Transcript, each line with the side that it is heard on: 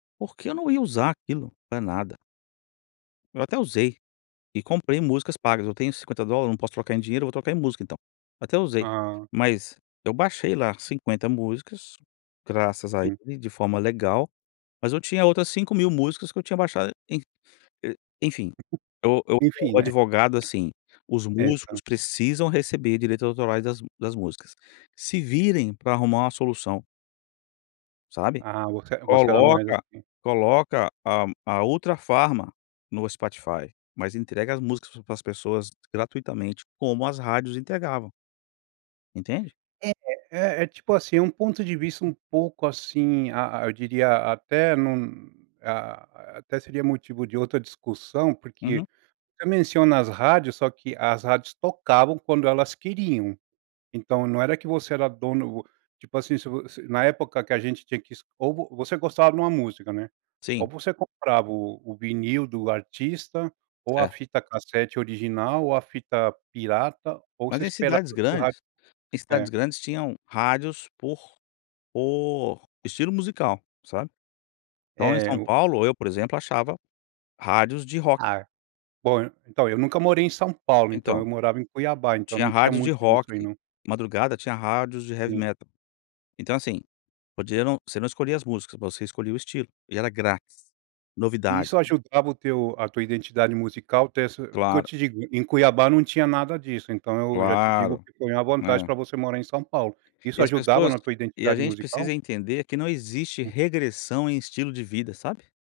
left: Porque eu não ia usar aquilo pra nada. Eu até usei e comprei músicas pagas. Eu tenho $50, não posso trocar em dinheiro, eu vou trocar em música então. Até usei,
right: Hã.
left: mas eu baixei lá 50 músicas, graças a
right: [unintelligible]
left: ele, de forma legal, mas eu tinha outras 5000 músicas que eu tinha baixado em e enfim. Eu eu
right: Enfim,
left: [unintelligible]
right: né.
left: advogado, assim, os
right: É,
left: músicos
right: então.
left: precisam receber direitos autorais das m das músicas. Se virem pra arrumar uma solução. Sabe,
right: Ah, você você era mais
left: coloca
right: assim.
left: coloca a a Ultrafarma no Spotify, mas entrega as músicas para as pessoas gratuitamente, como as rádios entregavam. Entende?
right: É é é tipo assim, é um ponto de vista um pouco, assim, a a eu diria até num, ah, até seria motivo de outra discussão, porque
left: Uhum.
right: você menciona as rádios, só que as rádios tocavam quando elas queriam. Então, não era que você era dono, tipo, assim, se vo se na época que a gente tinha que es ou você gostava de uma música, né, ou
left: Sim.
right: você comprava o o vinil do artista, ou a
left: Cer
right: fita cassete original, ou a fita pirata, ou você
left: Mas em
right: esperava
left: cidades
right: ir para o rádio
left: grandes, em cidades
right: é.
left: grandes tinham rádios por por estilo musical, sabe. Então em
right: É,
left: São
right: o
left: Paulo, eu por exemplo, achava rádios de rock.
right: Ah, bom, então eu nunca morei em São Paulo, então eu
left: Então.
right: morava em Cuiabá, então
left: Tinha
right: não tinha
left: rádios de
right: muito
left: rock,
right: disso aí
left: de
right: não.
left: madrugada tinha rádios de heavy
right: Sim.
left: metal. Então assim, podia não você não escolhia as músicas, mas você escolhia o estilo e era grátis, novidade.
right: Isso ajudava o teu a tua identidade musical ter essa porque eu
left: Claro.
right: te digo, em Cuiabá não tinha nada disso, então eu já te digo
left: Claro,
right: que foi uma vantagem
left: é.
right: pra você morar em São Paulo.
left: E
right: Isso
left: as
right: ajudava
left: pessoas
right: na tua
left: e a
right: identidade
left: gente
right: musical?
left: precisa entender que não existe regressão em estilo de vida, sabe.